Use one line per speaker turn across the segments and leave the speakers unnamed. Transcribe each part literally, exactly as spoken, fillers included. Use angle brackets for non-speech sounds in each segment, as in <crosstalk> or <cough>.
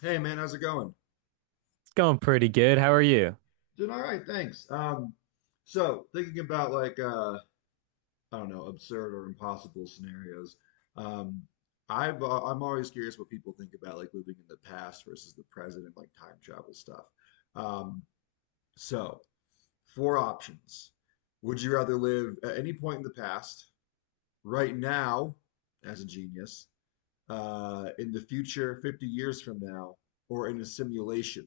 Hey man, how's it going?
It's going pretty good. How are you?
Doing all right, thanks. Um, so thinking about like uh, I don't know, absurd or impossible scenarios. Um, I've uh, I'm always curious what people think about like living in the past versus the present and like time travel stuff. Um, so four options. Would you rather live at any point in the past, right now, as a genius, uh, in the future, fifty years from now, or in a simulation,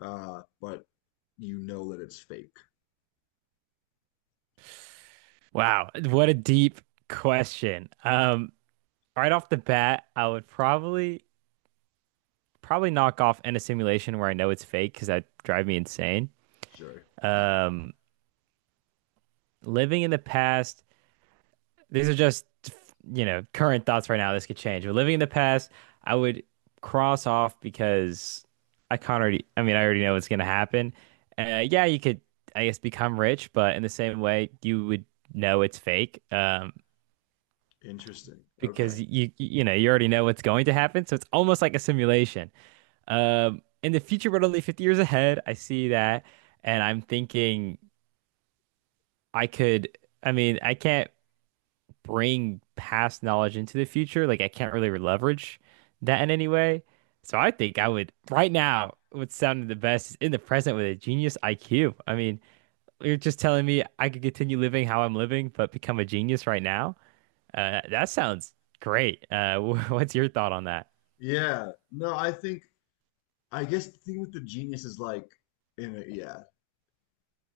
uh, but you know that it's fake?
Wow, what a deep question. Um, right off the bat, I would probably probably knock off in a simulation where I know it's fake because that drive me insane.
Sure. Yeah.
Um, living in the past, these are just you know current thoughts right now. This could change. But living in the past, I would cross off because I can't already. I mean, I already know what's gonna happen. Uh, yeah, you could, I guess, become rich, but in the same way, you would know it's fake. Um,
Interesting.
because
Okay.
you you know you already know what's going to happen, so it's almost like a simulation. Um, in the future, but only fifty years ahead, I see that, and I'm thinking I could. I mean, I can't bring past knowledge into the future. Like I can't really leverage that in any way. So I think I would right now. What's sounded the best is in the present with a genius I Q. I mean, you're just telling me I could continue living how I'm living, but become a genius right now. Uh, that sounds great. Uh, <laughs> what's your thought on that?
Yeah. No, I think I guess the thing with the genius is like in a, yeah,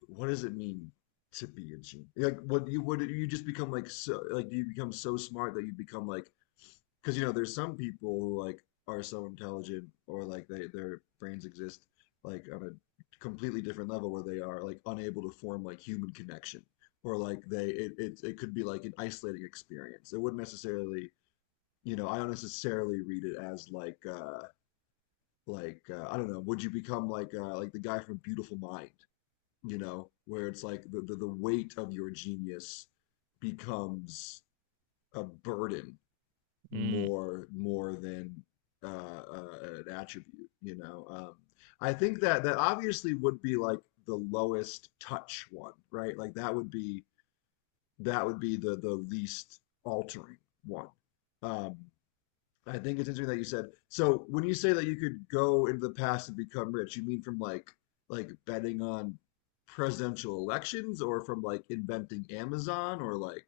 what does it mean to be a genius? Like what you what do you just become? Like, so like, do you become so smart that you become like, because you know there's some people who like are so intelligent, or like they, their brains exist like on a completely different level where they are like unable to form like human connection, or like they it it, it could be like an isolating experience. It wouldn't necessarily, you know, I don't necessarily read it as like uh like uh, I don't know, would you become like uh like the guy from Beautiful Mind, you know, where it's like the the, the weight of your genius becomes a burden
Mm.
more more than uh, uh an attribute, you know. Um I think that that obviously would be like the lowest touch one, right? Like that would be, that would be the the least altering one. Um I think it's interesting that you said. So when you say that you could go into the past and become rich, you mean from like like betting on presidential elections, or from like inventing Amazon, or like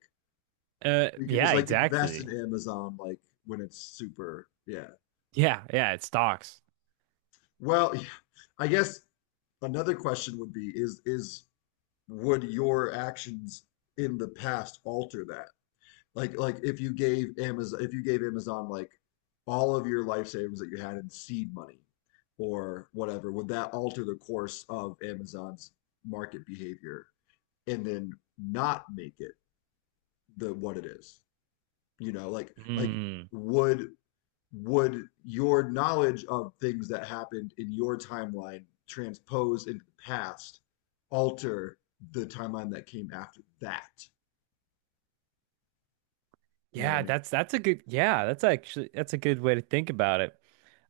Uh,
you could
yeah,
just like invest
exactly.
in Amazon like when it's super. Yeah.
Yeah, yeah, it stocks.
Well, yeah. I guess another question would be, is is would your actions in the past alter that? like like if you gave Amazon, if you gave Amazon like all of your life savings that you had in seed money or whatever, would that alter the course of Amazon's market behavior and then not make it the what it is? You know, like like
Mm.
would would your knowledge of things that happened in your timeline transposed into the past alter the timeline that came after that? You know what I
Yeah,
mean?
that's that's a good, yeah, that's actually that's a good way to think about it.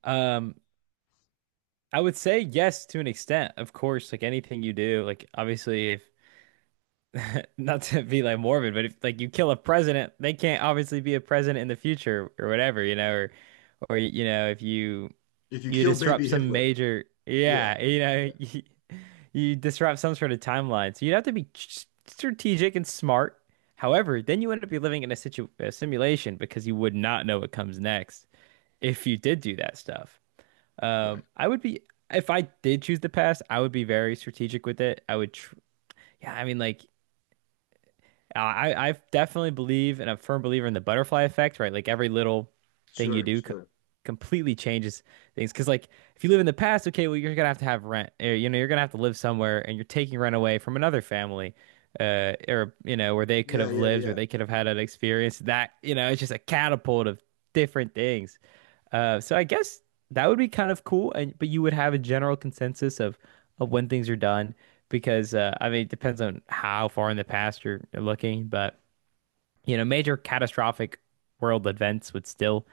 Um, I would say yes to an extent, of course, like anything you do, like obviously if <laughs> not to be like morbid, but if like you kill a president, they can't obviously be a president in the future or whatever, you know, or or you know, if you
If you
you
kill baby
disrupt some
Hitler,
major,
yeah,
yeah, you know,
yeah.
<laughs> you disrupt some sort of timeline. So you'd have to be strategic and smart. However, then you end up be living in a situ a simulation because you would not know what comes next if you did do that stuff. Um,
Right.
I would be if I did choose the past, I would be very strategic with it. I would tr yeah, I mean, like uh, I I definitely believe and I'm a firm believer in the butterfly effect, right? Like every little thing you
Sure,
do co
sure.
completely changes things. Because like if you live in the past, okay, well you're gonna have to have rent. Or, you know, you're gonna have to live somewhere, and you're taking rent away from another family, uh, or you know where they could
Yeah,
have
yeah,
lived, where
yeah.
they could have had an experience. That you know it's just a catapult of different things. Uh, so I guess that would be kind of cool, and but you would have a general consensus of of when things are done because uh, I mean it depends on how far in the past you're, you're looking, but you know major catastrophic world events would still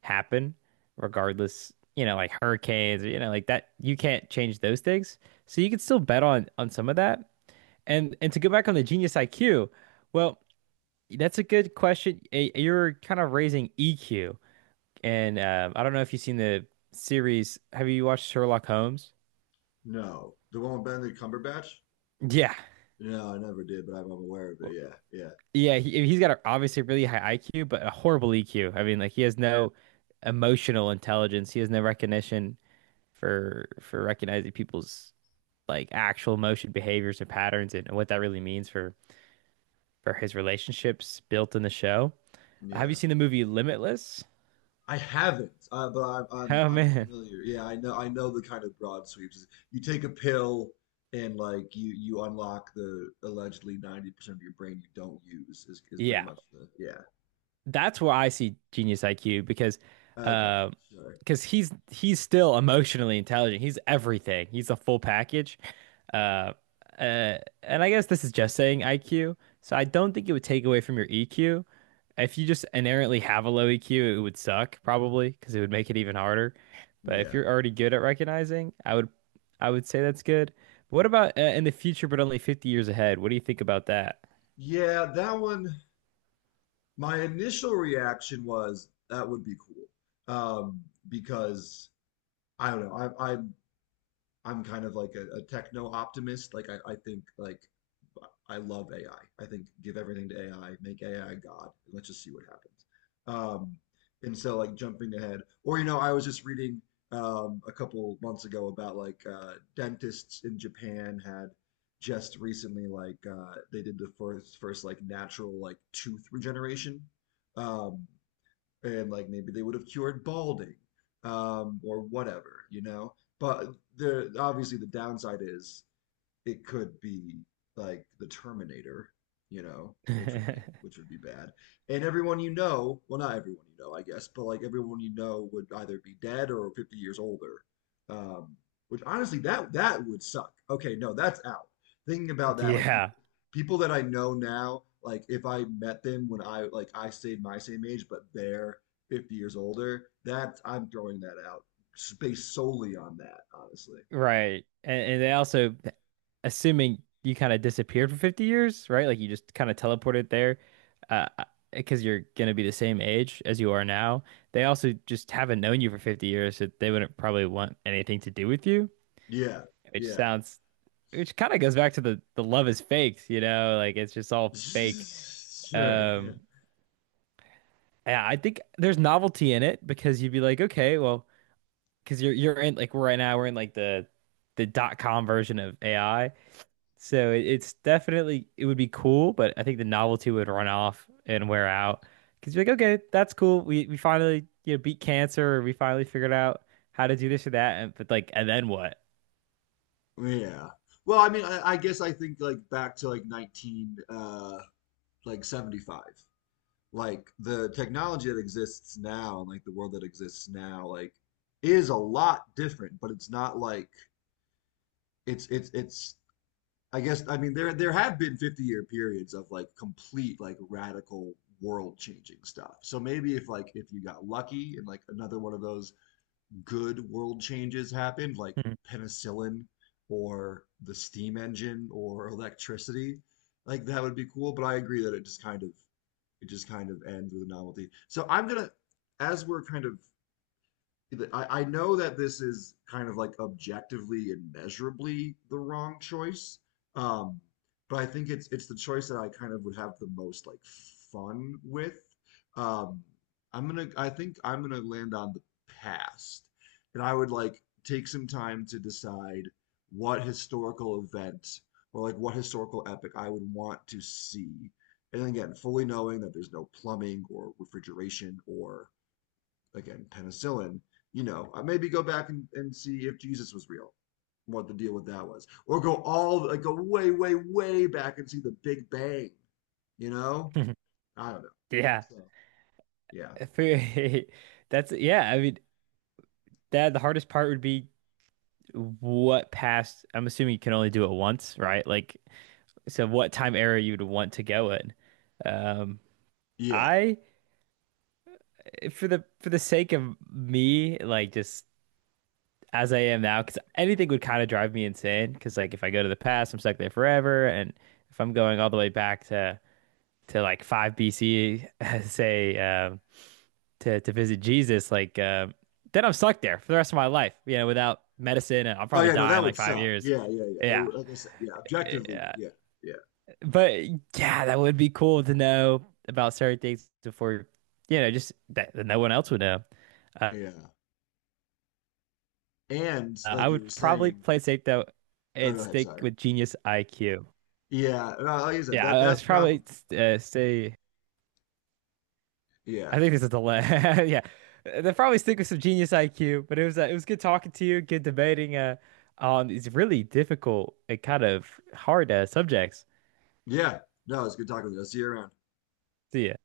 happen regardless. You know, like hurricanes, you know, like that. You can't change those things, so you can still bet on on some of that. And and to go back on the genius I Q, well, that's a good question. Eh, You're kind of raising E Q. And um, I don't know if you've seen the series. Have you watched Sherlock Holmes?
No. The one with Benedict Cumberbatch?
Yeah.
No, I never did, but I'm I'm aware of it. Yeah, yeah,
Yeah, he, he's got a, obviously a really high I Q, but a horrible E Q. I mean, like he has no emotional intelligence. He has no recognition for for recognizing people's like actual emotion behaviors or patterns and what that really means for for his relationships built in the show. Have you
yeah.
seen the movie Limitless?
I haven't, uh, but I'm, I'm
Oh
I'm
man.
familiar. Yeah, I know, I know the kind of broad sweeps. You take a pill and like you you unlock the allegedly ninety percent of your brain you don't use is is pretty
Yeah.
much the, yeah.
That's where I see genius I Q because
Okay,
uh
sure.
because he's he's still emotionally intelligent. He's everything. He's a full package. Uh, uh and I guess this is just saying I Q. So I don't think it would take away from your E Q. If you just inherently have a low E Q, it would suck probably because it would make it even harder. But if
Yeah.
you're already good at recognizing, I would I would say that's good. what about uh, in the future but only fifty years ahead? What do you think about that?
Yeah, that one, my initial reaction was that would be cool. Um, because I don't know. I, I I'm kind of like a, a techno optimist. Like I, I think like I love A I. I I think give everything to A I, make A I God, and let's just see what happens. Um, and so like jumping ahead, or you know, I was just reading um, a couple months ago about like uh, dentists in Japan had just recently like uh, they did the first first like natural like tooth regeneration. Um, and like maybe they would have cured balding um, or whatever, you know. But there, obviously the downside is it could be like the Terminator, you know, which would be, which
<laughs>
would be bad. And everyone you know, well, not everyone you know, I guess, but like everyone you know would either be dead or fifty years older. Um, which honestly, that that would suck. Okay, no, that's out. Thinking about that, like
Yeah.
people people that I know now, like if I met them when I, like I stayed my same age, but they're fifty years older, that I'm throwing that out based solely on that, honestly.
Right. And, and they also, assuming you kind of disappeared for fifty years, right? Like you just kind of teleported there, uh, because you're going to be the same age as you are now. They also just haven't known you for fifty years, so they wouldn't probably want anything to do with you,
Yeah,
which
yeah.
sounds, which kind of goes back to the, the love is fake, you know, like it's just all fake.
<laughs> Sure, yeah.
Um, yeah, I think there's novelty in it because you'd be like, okay, well, because you're, you're in like right now, we're in like the, the dot com version of A I. So it- it's definitely it would be cool, but I think the novelty would run off and wear out. Because you're like, okay, that's cool. We we finally you know beat cancer, or we finally figured out how to do this or that. And, but like, and then what?
Yeah. Well, I mean, I, I guess I think like back to like nineteen uh like seventy-five. Like the technology that exists now and like the world that exists now like is a lot different, but it's not like it's it's it's, I guess, I mean, there there have been fifty year periods of like complete like radical world changing stuff. So maybe if like, if you got lucky and like another one of those good world changes happened, like
Hmm.
penicillin or the steam engine or electricity, like that would be cool. But I agree that it just kind of, it just kind of ends with a novelty. So I'm gonna, as we're kind of, I, I know that this is kind of like objectively and measurably the wrong choice, um, but I think it's it's the choice that I kind of would have the most like fun with. Um, I'm gonna I think I'm gonna land on the past, and I would like take some time to decide what historical event or like what historical epic I would want to see. And again, fully knowing that there's no plumbing or refrigeration or, again, penicillin, you know, maybe go back and, and see if Jesus was real, what the deal with that was. Or go all, like, go way, way, way back and see the Big Bang, you know?
<laughs>
I don't know.
Yeah.
So, yeah.
For- <laughs> that's, yeah. I mean, that the hardest part would be what past. I'm assuming you can only do it once, right? Like, so what time era you'd want to go in? Um,
Yeah.
I for the for the sake of me, like just, as I am now, because anything would kind of drive me insane. Because like if I go to the past, I'm stuck there forever, and if I'm going all the way back to to like five B C, <laughs> say, um, to to visit Jesus, like, um, then I'm stuck there for the rest of my life. You know, without medicine, and I'll
Oh,
probably
yeah, no,
die in
that
like
would
five
suck.
years.
Yeah, yeah, yeah. It
Yeah,
would, like I said, yeah, objectively, yeah, yeah,
but yeah, that would be cool to know about certain things before, you know, just that, that no one else would know. Uh,
yeah. And
I
like you
would
were
probably
saying,
play safe though
oh,
and
go ahead,
stick
sorry.
with genius I Q.
Yeah, no, like you said,
Yeah,
that,
uh, it's
that probably,
probably uh, say I
yeah,
think this is the last. <laughs> Yeah, they probably stick with some genius I Q, but it was uh, it was good talking to you, good debating uh on these really difficult and kind of hard uh, subjects.
yeah. No, it's good talking with you. I'll see you around.
See ya.